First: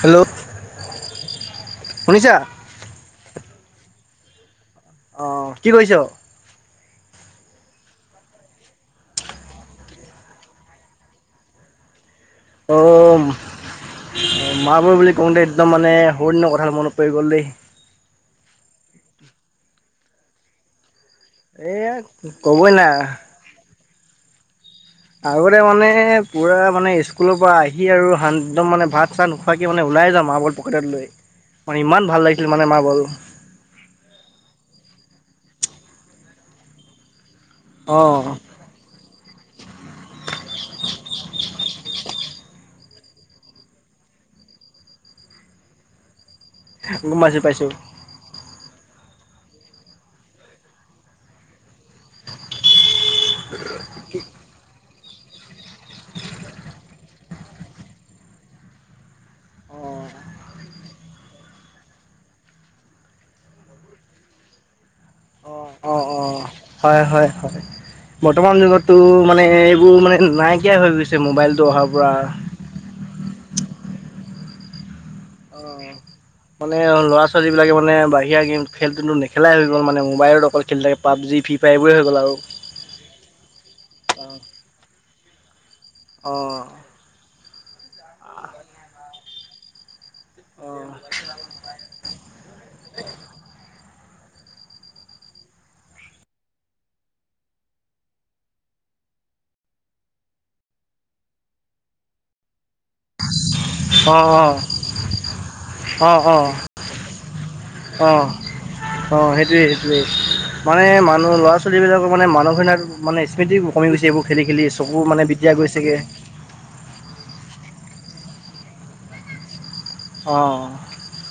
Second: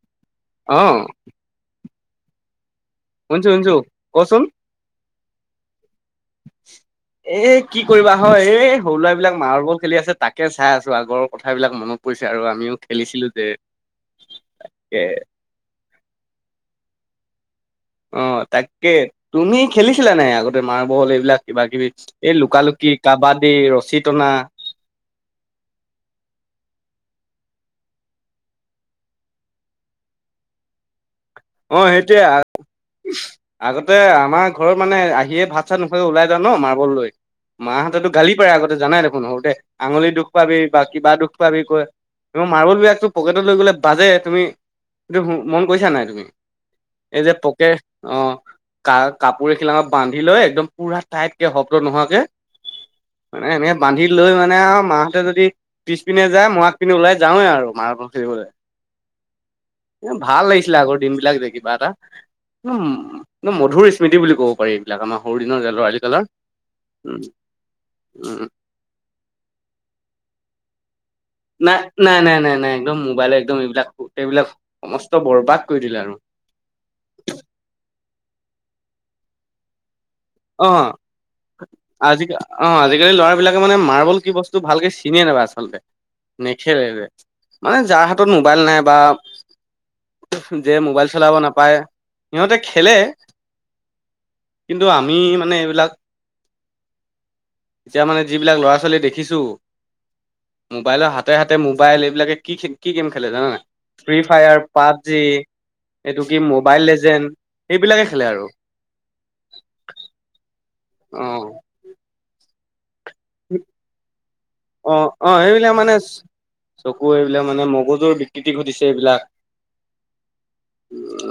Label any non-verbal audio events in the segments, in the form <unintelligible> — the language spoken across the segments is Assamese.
হেল্ল'। অহ। শুনিছা। শুনিছোঁ শুনিছোঁ কচোন। অ কি কৰিছ? উ। এ কি কৰিবা হয় এই সৰু ল'ৰা বিলাক মাৰ্বল খেলি আছি তাকে চাই আছো আগৰ কথা বিলাক মনত পৰিছে আৰু অ আমিও খেলিছিলো যে মাৰ্বল এ বুলি কওঁতে একদম মানে বহুত দিনৰ কথালে মনত পৰি গ'ল দেই। অ তাকে তুমি খেলিছিলা নাই আগতে মাৰ্বল এই বিলাক কিবা কিবি এয়া এই লুকা ক'বই না লুকি, কাবাডী, ৰছী টনা। আগতে মানে পুৰা মানে স্কুলৰ পৰা আহি আৰু শান একদম মানে ভাত চাত নোখোৱাকে মানে ওলাই যাও মাৰ্বল পকেটত লৈ। মানে অ ইমান ভাল সেইটোয়ে লাগিছিল মানে মাৰ্বল আগতে আমাৰ ঘৰত মানে আহিয়ে ভাত চাত নোখোৱাকে ওলাই যাও ন মাৰ্বল লৈ মাহঁতেতো অঁ গালি পাৰে আগতে যানাই দেখোন সৰুতে আঙুলি দুখ পাবি বাকী বা কিবা দুখ পাবি কয়। আমাৰ মাৰ্বলবিলাকটো পকেটত লৈ গ'লে বাজে। তুমি সেটো মন কৰিছা নাই তুমি? গম এই যে পাইছোঁ পকে পাইছোঁ অহ কাৰ কাপোৰ এখিলাত বান্ধি লৈ একদম পোৰা টাইট কে হ শব্দ নোহোৱাকে মানে এনেকে বান্ধি লৈ মানে আৰু মাহ তেওঁ যদি পিছ পিনে যায় মই আগপিনে ওলাই যাওঁৱে আৰু মাৰ্বল খেলিবলৈ। অঁ এ ভাল লাগিছিলে আগতে এই কিবা এটা উম মধুৰ স্মৃতি বুলি ক'ব পাৰিম। অহ অহ অহ হয় উম হয় হয়। উম বৰ্তমান যুগতটো মানে এইবোৰ মানে নাইকিয়াই হৈ গৈছে। মোবাইলটো নাই অহাৰ পৰা নাই নাই নাই নাই নাই একদম মোবাইল একদম এইবিলাক এইবিলাক সমস অহ মানে ল'ৰা ছোৱালী বিলাকে মানে বাহিৰা গেম খেলটো নেখেলাই হৈ গ'ল মানে মো অহ আজি আৰু অহ আজিকালি ল'ৰা বিলাকে মানে মাৰ্বল কি বস্তু ভালকে চিনিয়ে নাপায় আচলতে অ নেখেলে মানে যাৰ হাতত মোবাইল নাই বা অ যে মোবাইল চলাব নাপায় সিহঁতে খেলে। কিন্তু আমি মানে এইবিলাক এতিয়া মানে যিবিলাক ল'ৰা ছোৱালী দেখিছো। মোবাইলৰ হাতে হাতে মোবাইল এইবিলাকে কি কি গেম খেলে জানা নাই অ অ ফ্ৰী ফায়াৰ, পাপজি। অ এইটো অ কি মোবাইল লেজেণ্ড সেইবিলাকে খেলে আৰু সেইটোৱেই সেইটোৱেই মানে অ মানুহ ল'ৰা ছোৱালীবিলাকো মানে মানুহখিন মানে স্মৃতি কমি গৈছে এইবোৰ খেলি খেলি চকু অহ মানে অহ বিদ্যা এইবিলাক মানে গৈছেগে চকু এইবিলাক মানে ম মগজুৰ বিকৃতি ঘটিছে এইবিলাক অ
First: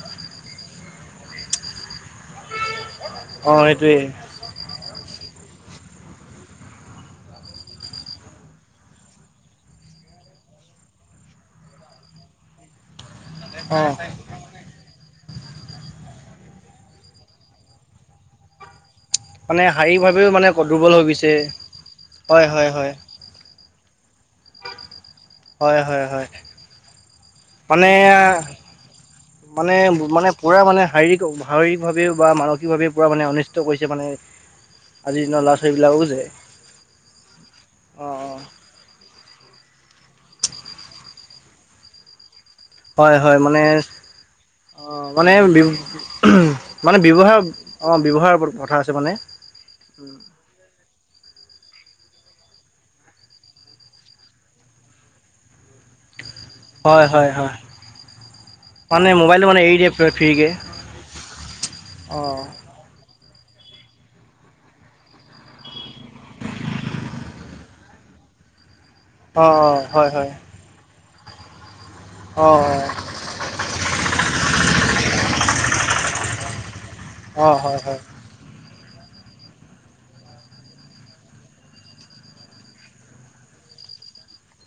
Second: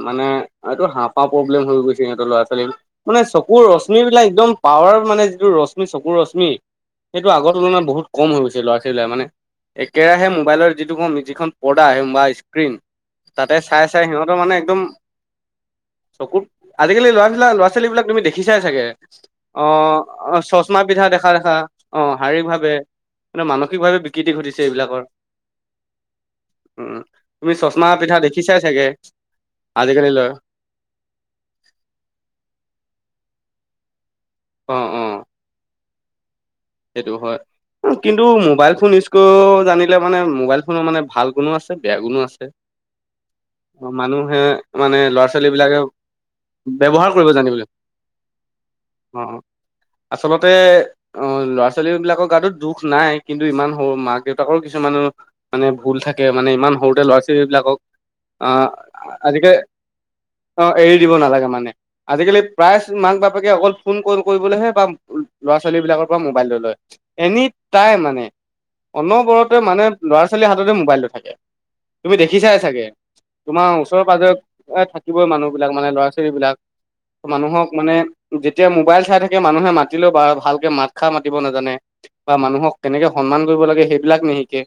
মানে আৰু এইটো হাঁওফাঁওৰ প্ৰব্লেম হৈ গৈছে ইহঁতৰ ল'ৰা ছোৱালী মানে অ চকুৰ সেইটোৱে ৰশ্মি বিলাক একদম পাৱাৰ মানে যিটো ৰশ্মি ৰশ্মি চকুৰ ৰশ্মি সেইটো আগৰ তুলনাত বহুত কম হৈ গৈছে ল'ৰা - ছোৱালীলৈ মানে একেৰাহে মোবাইলৰ যিটোখন যিখন পৰ্দা বা স্ক্ৰীণ তাতে অ চাই চাই সিহঁতৰ মানে একদম চকুৰ আজিকালি লৰাবিলাক ল'ৰা - ছোৱালীবিলাক তুমি দেখিছাই চাগে? মানে অ শাৰীৰিকভাৱেও অ মানে চচমা দুৰ্বল হৈ পিন্ধা দেখা গৈছে দেখা অ শাৰীৰিক হয় হয় ভাৱে হয় মানসিকভাৱে বিকৃতি ঘটিছে এইবিলাকৰ। হয় হয় হয়। উম তুমি চছমা মানে পিন্ধা দেখিছাই চাগে? মানে আজিকালি মানে লৰা পুৰা মানে শাৰীৰিক শাৰীৰিক ভাৱে বা মানসিকভাৱে পুৰা মানে অনিষ ত কৰিছে মানে অ অ আজিৰ দিনৰ ল'ৰা- ছোৱালীবিলাকো যে সেইটো হয় অ কিন্তু মোবাইল ফোন ইউজ ক জানিলে মানে মোবাইল ফোনৰ মানে ভাল গুণো আছে বেয়া গুণো আছে। অ হয় হয় মানে অ মানুহে মানে ল'ৰা - ছোৱালীবিলাকে উহুম মানে ব্যৱহাৰ অঁ ব্যৱহাৰৰ ওপৰত কথা আছে মানে। অ আচলতে অ ল'ৰা - ছোৱালীবিলাকৰ গাতত দুখ নাই কিন্তু ইমান সৰু মাক - দেউতাকৰ কিছুমান মানে ভুল থাক এতিয়া ইমান সৰুতে হয় ল'ৰা - হয় হয় ছোৱালীবিলাকক আ মানে মোবাইলটো আজিকে মানে এৰি দিয়ে ফ্ৰীকে অ এৰি দিব নালাগে মানে অ আজিকালি প্ৰায় মাক - বাপ বাপেক অকল ফোন কৰি কৰিবলেহে বা ল'ৰা- ছোৱালী বিলাকৰ। মোবাইলটো লৈ, এনিটাইম মানে। অ অ অনবৰতে মানে হয় ল'ৰা - হয় ছোৱালীৰ হাততে মোবাইলটো থাকে। তুমি অ দেখিছাই চাগে, তোমাৰ ওচৰ পাজৰে থাকিবই মানুহ বিলাক মানে ল'ৰা - ছোৱালী বিলাক। অ অ মানুহক হয় মানে হয় যেতিয়া মোবাইল চাই থাকে মানুহে মাতিলেও বা ভালকে মাত শিক্ষা মাতিব নাজানে বা মানুহক কেনেকে সন্মান কৰিব লাগে সেইবিলাক নিশিকে।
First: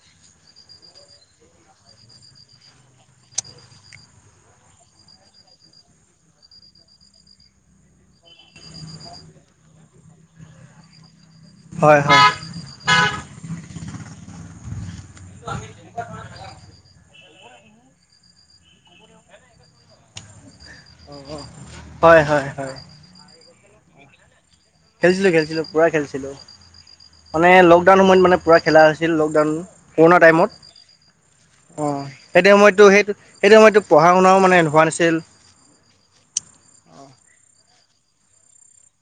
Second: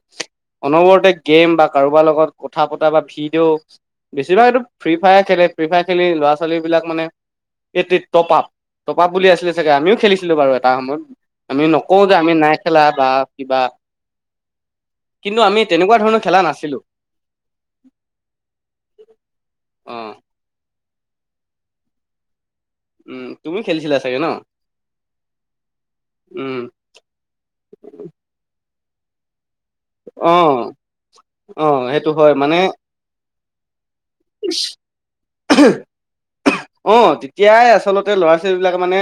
অনবৰতে গেম বা কাৰোবাৰ লগত কথা পতা বা ভিডিঅ' বেছিভাগ এইটো ফ্ৰী ফায়াৰ খেলে। ফ্ৰী ফায়াৰ খেলি ল'ৰা - ছোৱালীবিলাক মানে এইটি টপ আপ, টপ আপ বুলি আছিলে চাগে আমিও খেলিছিলো বাৰু এটা সময়ত। আমি হয় নকও যে হয় আমি নাই খেলা বা কিবা কিন্তু আমি তেনেকুৱা ধৰণৰ খেলা নাছিলোঁ। অহ। অ অ, হয় হয় হয়। উম তুমি খেলিছিলা চাগে ন? খেলছিলো খেলছিলো পুৰা খেলছিলো উম মানে লকডাউন সময়ত মানে পুৰা খেলা হৈছিল লকডাউন কৰোণা অ টাইমত, অঁ সেইটো সময়তো সেইটো সময়ততো পঢ়া শুনাও মানে উচ হোৱা নাছিল অহ অহ অ তে এতিয়াই আচলতে ল'ৰা - ছোৱালীবিলাকে মানে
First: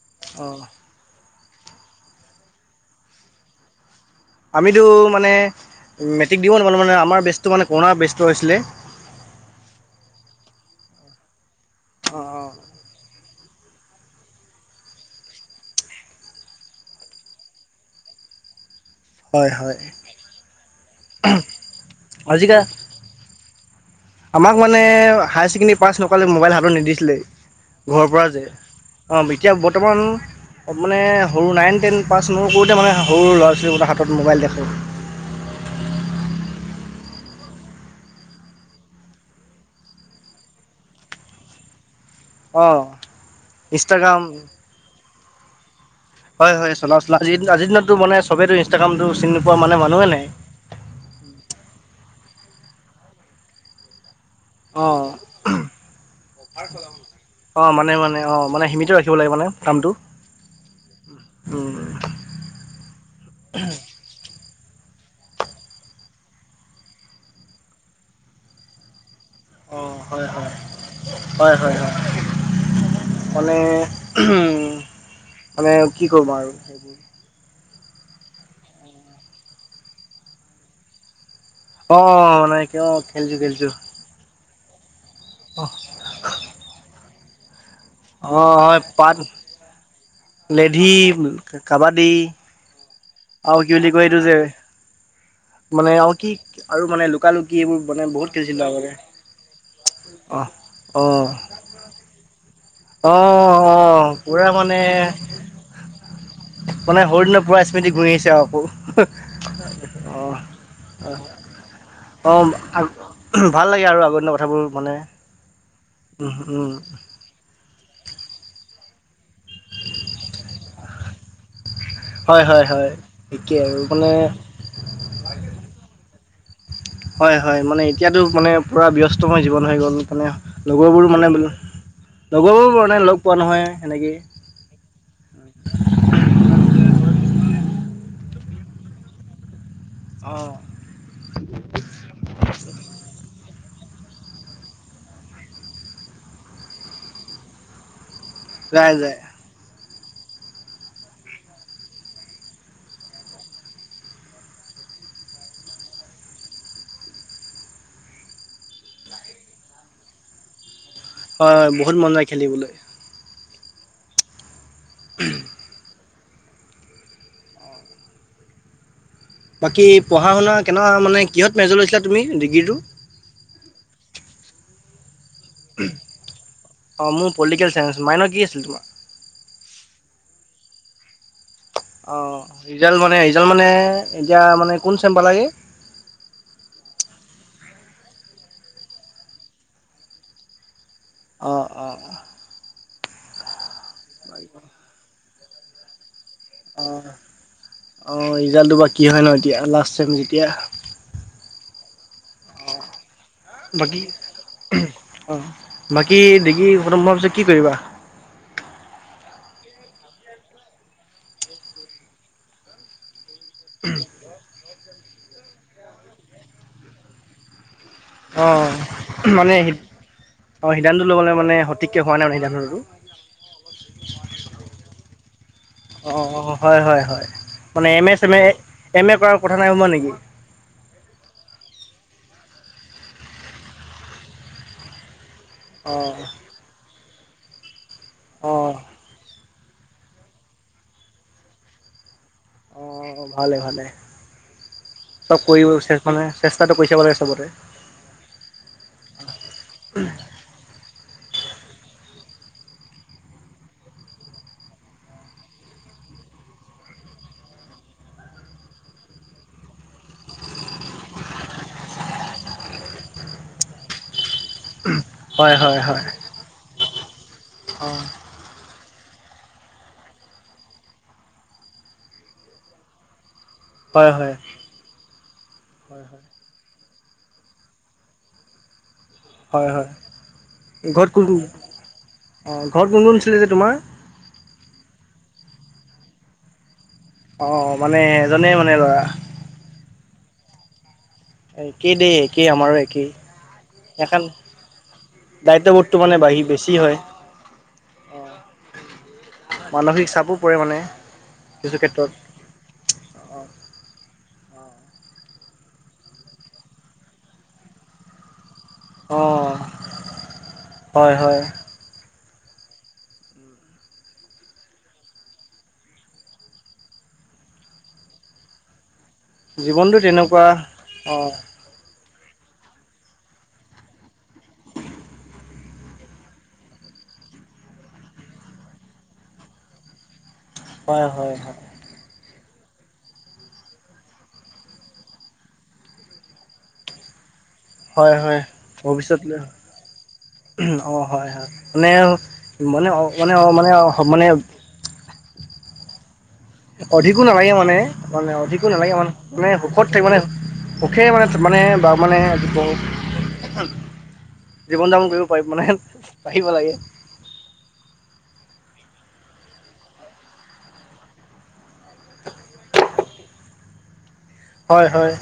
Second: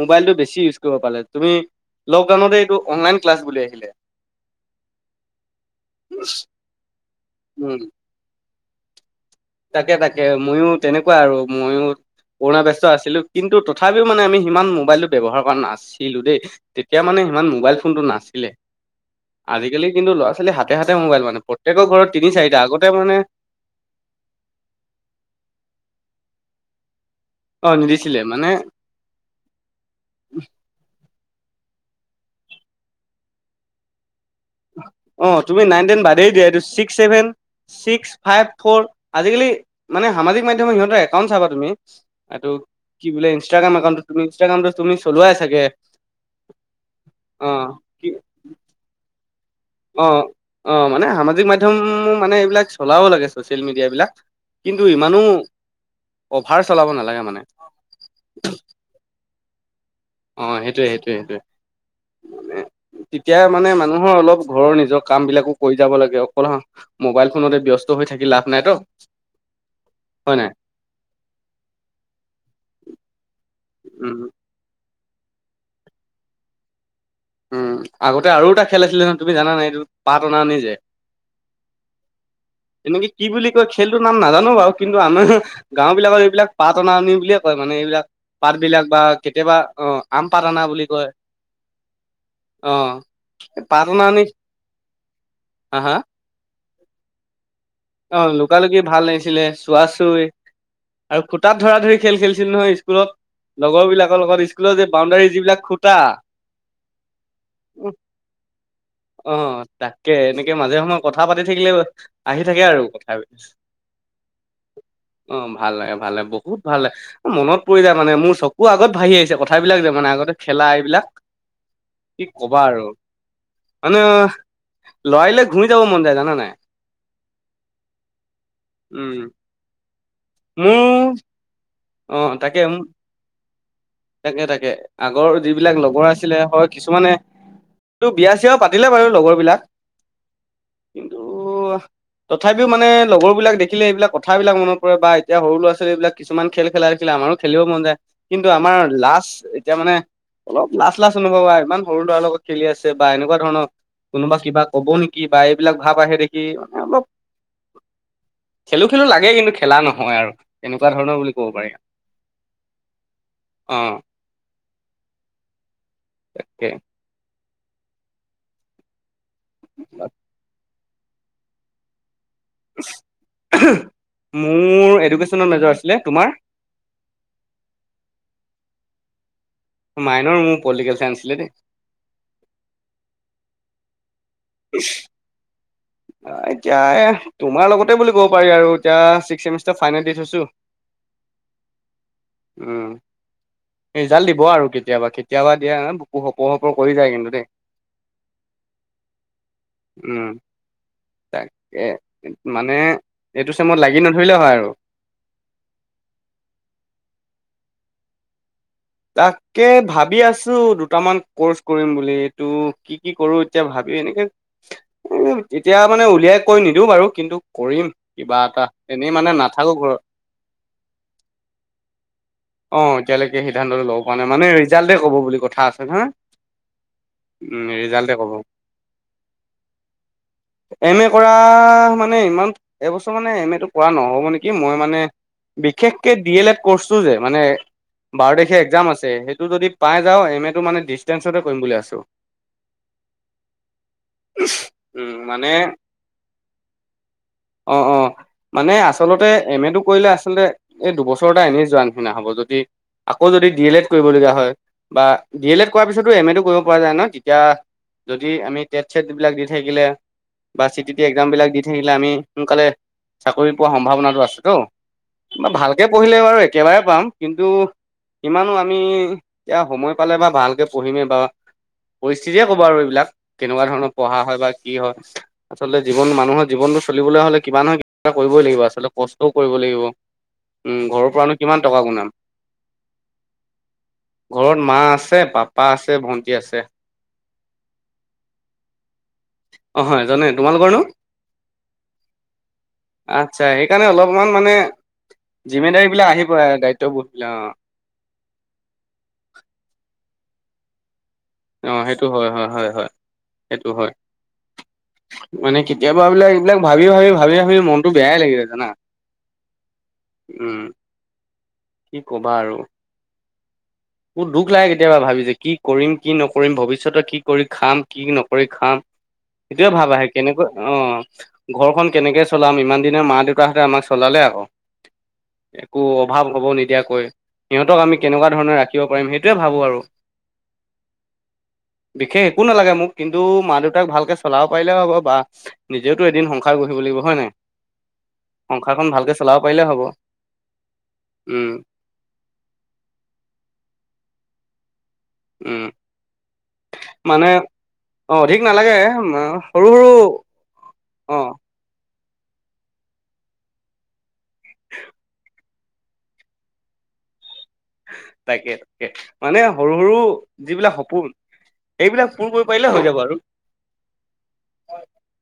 মোবাইলটো অ বেছি ইউজ কৰিব পালে। তুমি লকডাউনতে এইটো অনলাইন ক্লাছ বুলি আহিলে। আমিতো মানে মেট্ৰিক দিব নাপালো মানে আমাৰ বেষ্টো মানে উম কৰোনৰ বেষ্টো হৈছিলে। তাকে তাকে মইও তেনেকুৱা আৰু ময়ও কৰুণা ব্যস্ত আছিলো। কিন্তু তথাপিও মানে আমি সিমান মোবাইলটো ব্যৱহাৰ কৰা নাছিলোঁ দেই তেতিয়া মানে সিমান মোবাইল ফোনটো নাছিলে। হয় হয় আজিকালি কিন্তু ল'ৰা - ছোৱালী হাতে হাতে মোবাইল মানে প্ৰত্যেকৰ ঘৰত তিনি চাৰিটা। আজিকা আগতে মানে আমাক মানে হাই ছেকেণ্ডাৰী পাছ নকৰালৈ মোবাইল হাতত নিদিছিলেই। অ ঘৰৰ নিদিছিলে পৰা যে মানে অ এতিয়া বৰ্তমান মানে সৰু, নাইন টেন পাছ নৌ কৰোঁতে মানে সৰু ল'ৰা- ছোৱালীগোটা হাতত মোবাইল দেখোঁ অ, তুমি নাইন টেন বাদেই দে। এইটো six -seven, six five four আজিকালি মানে, সামাজিক মাধ্যমত সিহঁতে একাউণ্ট চাবা তুমি? এইটো অ কি বোলে? ইনষ্টাগ্ৰাম একাউণ্টোত তুমি, ইনষ্টাগ্ৰামটো তুমি চলোৱাই চাগে? হয় হয় চলা চা আজ অ আজি দিনতো কি মান চবো ইনষ্টাগ্ৰামটো চিনি নোপোৱা মানে মানুহে অ নাই অ মানে সামাজিক মাধ্যমো মানে এইবিলাক চলাব লাগে ছচিয়েল মিডিয়াবিলাক। কিন্তু অ ইমানো অভাৰ চলাব নালাগে মানে অ মানে- মানে অ মানে সিমিত ৰাখিব লাগে মানে কামটো অ সেইটোয়ে -সেইটোয়ে- উম সেইটোয়ে তেতিয়া মানে মানুহৰ অলপ ঘৰৰ নিজৰ কাম বিলাকো কৰি যাব লাগে অকল মোবাইল ফোনতে ব্যস্ত হৈ থাকি লাভ নাই ত। অ হয় হয় হয় হয়। মানে উম মানে কি কৰিম আৰু সেই উম আগতে আৰু এটা খেল আছিলে নহয় তুমি জানা নাই এইটো পাত অনা নি যে অ মানে কিয় এনেকে কি খেলিছো বুলি কয় খেলিছো খেলটোৰ নাম নাজানো বাৰু কিন্তু আমাৰ অ গাঁও বিলাকৰ এইবিলাক পাত অনা অনি বুলিয়ে কয় মানে এইবিলাক অ পাত হয় বিলাক বা পাত কেতিয়াবা অহ লেধি কাবাডী অ আৰু কি পাত বুলি অনা কয় এইটো অনি যে হা মানে আৰু কি আৰু মানে লুকা লুকি এইবোৰ মানে অহ বহুত লুকা খেলিছিলো লুকি আগতে ভাল লাগিছিলে চোৱা চুই অ অ আৰু খুটাত ধৰা ধৰি খেল খেলছিল খেলিছিলো নহয় স্কুলত অ অ লগৰ বিলাকৰ লগত পুৰা স্কুলৰ মানে যে বাউণ্ডাৰী যিবিলাক খুঁটা মানে সৰুদিনৰ পুৰা স্মৃতি উম ঘূৰি আহিছে আৰু আহ তাকে এনেকে মাজে সময় আকৌ কথা পাতি থাকি আহি গৈ অ অ আহি ভাল থাকে আৰু কথাবিলাক লাগে আৰু আগৰদিনৰ কথাবোৰ মানে অহ ভাল লাগে ভাল লাগে উম বহুত উম ভাল লাগে মনত পৰি যায় মানে মোৰ চকু আগত বাঢ়ি আহিছে কথাবিলাক যে মানে আগতে খেলা এইবিলাক কি হয় কবা হয় আৰু হয় একেই আৰু মানে লৰালিলে ঘূৰি যাব মন যায় জানা নাই হয় হয় মানে এতিয়াতো মানে পূৰা উম ব্যস্তময় জীৱন হৈ গ'ল মানে লগৰবোৰো মোৰ মানে অ তাকে লগৰবোৰ মানে লগ পোৱা নহয় সেনেকেই তাকে তাকে আগৰ যিবিলাক লগৰ আছিলে হয় কিছুমানে বিয়া চিয়াও পাতিলে বাৰু লগৰ বিলাক অঁ কিন্তু তথাপিও মানে লগৰবিলাক দেখিলে এইবিলাক কথাবিলাক মনত কৰে বা এতিয়া সৰু ল'ৰা ছোৱালীবিলাক কিছুমান খেল খেলা দেখিলে আমাৰ আৰু খেলিব মন যায় কিন্তু আমাৰ যায় যায় লাষ্ট এতিয়া মানে অলপ লাজ লাজ অনুভব হয় ইমান সৰু ল'ৰাৰ লগত খেলি আছে বা এনেকুৱা ধৰণৰ <unintelligible> কোনোবা কিবা কব নেকি বা এইবিলাক ভাৱ আহে দেখি মানে অলপ খেলো খেলো লাগে কিন্তু খেলা নহয় আৰু তেনেকুৱা কা ধৰণৰ বুলি ক'ব হয় পাৰি। হয় বহুত মন যায় খেলিবলৈ অ। উম। তাকে বাকী পঢ়া শুনা কেনে মানে কিহত মেজৰ লৈছিলা। তুমি ডিগ্ৰীটো মোৰ এডুকেশ্যনত মেজৰ আছিলে তোমাৰ অ মোৰ পলিটিকেল চাইন্স মাইনৰ কি আছিল তোমাৰ। মাইনৰ মোৰ পলিটিকেল চাইন্স আছিলে দেই। অ ৰিজাল্ট মানে ৰিজাল্ট মানে এতিয়া মানে কোন চেম্প পালাগে। এতিয়াই তোমাৰ লগতে বুলি ক'ব পাৰি আৰু এতিয়া ছিক্সচেমিষ্টাৰ ফাইনেল ডিছ থৈছো অঁ অঁ উ ৰিজাল্ট দিব আৰু কেতিয়াবা। কেতিয়াবা দিয়া ন অ অ ৰিজাল্টটো বা কি হয় ন এতিয়া লাষ্ট চেম উম যেতিয়া। তাকে মানে এইটো চেমত লাগি নধৰিলে হয় আৰু। অ বাকী ডিগ্ৰী খটম হোৱাৰ পিছত কি কৰিবা? তাকে ভাবি আছো দুটামান কৰ্চ কৰিম বুলি টো কি কি কৰো এতিয়া ভাবি এনেকে উ এতিয়া মানে উলিয়াই কৈ নিদিওঁ বাৰু কিন্তু কৰিম। কিবা অঁ এটা এনেই মানে নাথাকো ঘৰত। অঁ সিদ্ধান্ত ল'বলৈলে মানে সঠিককৈ হোৱা নাই মানে সিদ্ধান্ত ল'টো অ এতিয়ালৈকে ল'ব নাই মানে ৰিজাল্টে ক'ব বুলি কথা আছে নহয় অঁ হয় হয় হয় <unintelligible> মানে এম এ ৰিজাল্টে ক'ব চেম এ, এম এ কৰাৰ কথা নাই ভবা নেকি <unintelligible> এম এ কৰা মানে ইমান এবছৰ মানে এম এ টো কৰা নহ'ব নেকি মই মানে বিশেষকে অঁ ডি এল এড কছ, যে মানে বাৰ তাৰিখে অঁ এক্সাম আছে। টো যদি পাই যাও এম এ টো মানে ডিচষ্টেন্ঞ্চতে কৰিম বুলি আছো। অ ভালে ভালে। উম তব মানে কৰিব মানে চেষ্টাটো কৰি চাব লাগে চবতে। অ অ মানে আচলতে এম এটো কৰিলে আচলতে এই দুবছৰ এটা এনেই যোৱা নিচিনা হ'ব। যদি আকৌ যদি ডি এল এড কৰিবলগীয়া হয় বা ডি এল এড কৰাৰ পিছতো এম এটো কৰিব পৰা যায় ন তেতিয়া। যদি আমি টেট চছেট বিলাক দি থাকিলে, বা চি টি টি এক্সজামবিলাক দি থাকিলে আমি সোনকালে চাকৰি পোৱাৰ সম্ভাৱনাটো আছে। ত' হয় হয় ভালকে হয় পঢ়িলে বাৰু একেবাৰে পাম, কিন্তু অঁ ইমানো আমি এতিয়া সময় পালে বা ভালকে পঢ়িমেই বা পৰিস্থিতিয়ে কব আৰু এইবিলাক। কেনেকুৱা ধৰণৰ পঢ়া হয় বা কি হয় আচলতে জীৱন মানুহৰ জীৱনটো, চলিবলৈ হ'লে কিমান নহয় কিবা কৰিবই লাগিব আচলটে কষ্ট, কৰিব হয় লাগিব হয় উ ঘৰত ঘৰৰ কোন পৰানো কিমান টকা গুনাম, অঁ ঘৰত কোন কোন আছিলে যে তোমাৰ ঘৰত মা আছে, পাপা আছে, ভন্টি আছে। অঁ মানে এজনে মানে ল'ৰা। অ', হয় এজনে তোমালোকৰনো? একে দেই একেই আমাৰো একেই আচ্ছা সেইকাৰণে সখন। অলপমান মানে দায়িত্ব জিম্মেদাৰী ব্ৰত বিলাক মানে আহি বাঢ়ি পৰে বেছি হয়। দায়িত্ববোধ বিলাক অ', মানসিক চাপো পৰে মানে, অ কিছু সেইটো ক্ষেত্ৰত হয় -হয়, হয় -হয় অঁ সেইটো হয়। মানে কেতিয়াবা এই বিলাক এইবিলাক ভাবি- ভাবি ভাবি -ভাবি মনতো বেয়াই লাগি যায় জানা। অ উম। হয় হয়। কি ক'বা আৰু, মোৰ দুখ লাগে কেতিয়াবা ভাবি যে কি কৰিম কি নকৰিম ভৱিষ্যতে কি কৰি খাম, কি নকৰি খাম। সেইটোয়ে ভাল জীৱনটো আহে তেনেকুৱা কেনেকৈ অ অঁ ঘৰখন কেনেকে, চলাম ইমান দিনানৰ মা দেউতাহঁতে আমাক চলালে আকৌ, একো অভাৱ হ'ব নিদিয়াকৈ সিহঁতক আমি কেনেকুৱা ধৰণে ৰাখিব পাৰিম, সেইটোৱে ভাবোঁ আৰু হয় হয় হয়। বিশেষ একো নালাগে মোক কিন্তু মা দেউতাক ভালকৈ চলাব পাৰিলেও হ'ব বা নিজেওতো এদিন সংসাৰ গঢ়িব লাগিব হয় নাই। হয় হয় সংসাৰখন ভালকে চলাব ভৱিষ্যতলৈ, পাৰিলে হ'ব অ হয় হয় উম মানে মানে অ মানে অ মানে, মানে অহ মানে উম অধিকো নালাগে মানে অ মানে অধিক অধিকো নালাগে মানে মানে সৰু সুখত সৰু থাকিব মানে, পখে অ মানে মানে মানে আহ। জীৱন যাপন কৰিব পাৰি মানে পাৰিব লাগে। তাকে তাকে মানে সৰু সৰু যিবিলাক সপোন, এইবিলাক পূৰ কৰিব পাৰিলে হৈ যাব, আৰু হয় হয়।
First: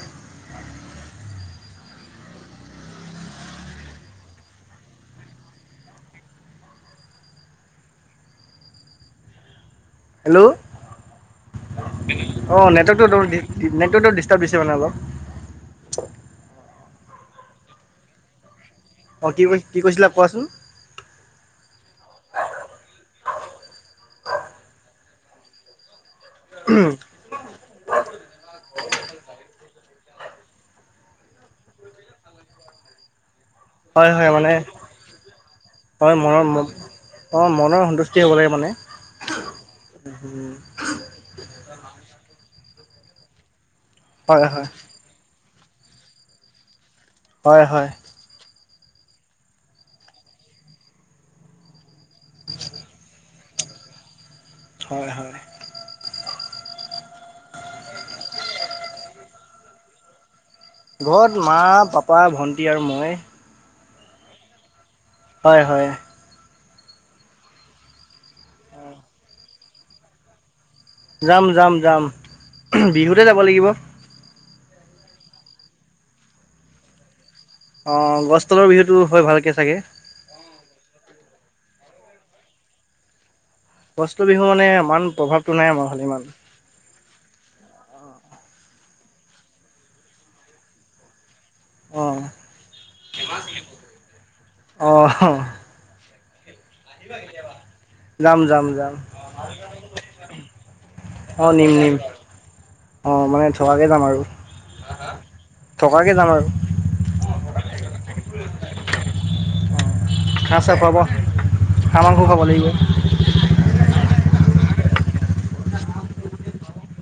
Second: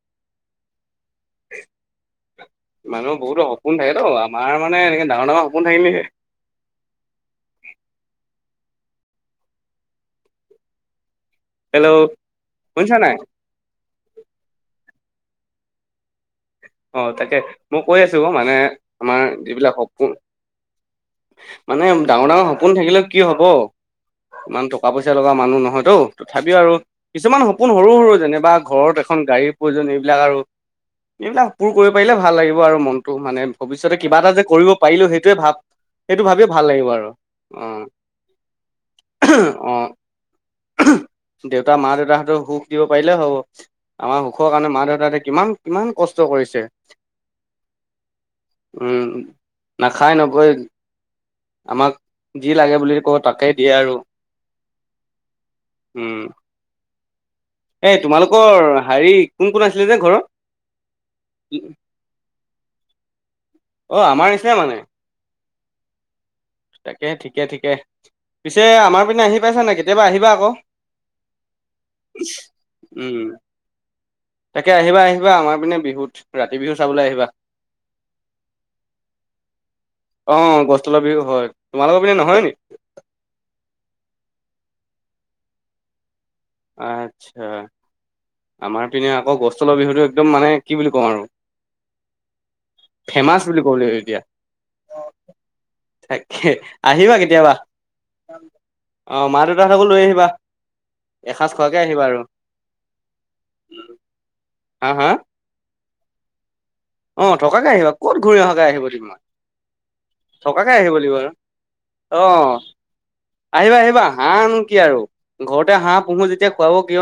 <unintelligible> মানুহৰ বহুতো সপোন থাকে তো আমাৰ মানে এনেকে ডাঙৰ ডাঙৰ সপোন থাকিলেহে। <unintelligible> হেল্ল' অ হেল্ল' শুনিছা নাই? নেটৱৰ্কতটো নেটৱৰ্কটো ডিষ্টাৰ্ব দিছে মানে অলপ, <unintelligible> অ তাকে মই কৈ আছো মানে আমাৰ অঁ কি যিবিলাক কি কৈছিলা সপোন, কোৱাচোন মানে ডাঙৰ ডাঙৰ সপোন থাকিলেও কি হব ইমান টকা পইচা লগা মানুহ নহয় তও তথাপিও আৰু কিছুমান সপোন সৰু সৰু যেনিবা ঘৰত এখন গাড়ীৰ প্ৰয়োজন। এইবিলাক আৰু এইবিলাক পুৰ কৰিব পাৰিলে ভাল লাগিব আৰু মনটো মানে, ভৱিষ্যতে হয় কিবা হয় এটা যে মানে কৰিব পাৰিলো সেইটোৱে ভাব হয় সেইটো ভাবিয়ে ভাল লাগিব আৰু মনৰ অ মনৰ সন্তুষ্টি হ'ব লাগে মানে হম দো মা দেউতাহঁতেৰ সুখ দিব পাৰিলে হব আমাৰ হয় সুখৰ হয় কাৰণে মা দেউতাহঁতে কিমান- কিমান কষ্ট কৰিছে। হয় হয় নাখাই নবৈ আমাক যি লাগে বুলি ক'ব তাকেই দিয়ে আৰু হয় হয় এ তোমালোকৰ হেৰি কোন কোন আছিলে যে ঘৰৰ ঘৰত মা পাপা ভণ্টি আৰু মই অ আমাৰ নিচিনা মানে হয় হয় তাকে ঠিকে ঠিকে পিছে আমাৰ পিনে আহি পাইছা নে কেতিয়াবা আহিবা আকৌ যাম যাম যাম উম বিহুতে যাব লাগিব তাকে আহিবা আহিবা আমাৰ পিনে বিহুত ৰাতি বিহু চাবলৈ আহিবা অঁ গছ তলৰ বিহুটো হয় ভালকে চাগে অ গছ তলৰ বিহু হয় তোমালোকৰ পনে নহয় নেকি গছ তলৰ বিহু মানে ইমান প্ৰভাৱটো নাই আমাৰফালে ইমান আচ্ছা আমাৰ পিনে আকৌ গছল তলৰ বিহুটো একদম মানে কি বুলি ক'ম আৰু অ ফেমাচ বুলি কব লাগিব এতিয়া অ আহিবা কেতিয়াবা যাম যাম যাম অ মা দেউতাহতকো লৈ আহিবা অ খজ নিম খোৱাকৈ নিম আহিবা আৰু অ মানে থকাকে যাম আৰু হা হা থকাকে যাম আৰু অ থকাকে আহিবা কত ঘূৰি অহাকৈ আহিব তুমিমই খাজ থকাকে চাহ আহিব খুৱাব লাগি বাৰু হাঁহ মাংস অ খাব লাগিব আহিবা -আহিবা হাঁহনো কি আৰু ঘৰতে হাঁহ পুহো যেতিয়া খুৱাব কিয়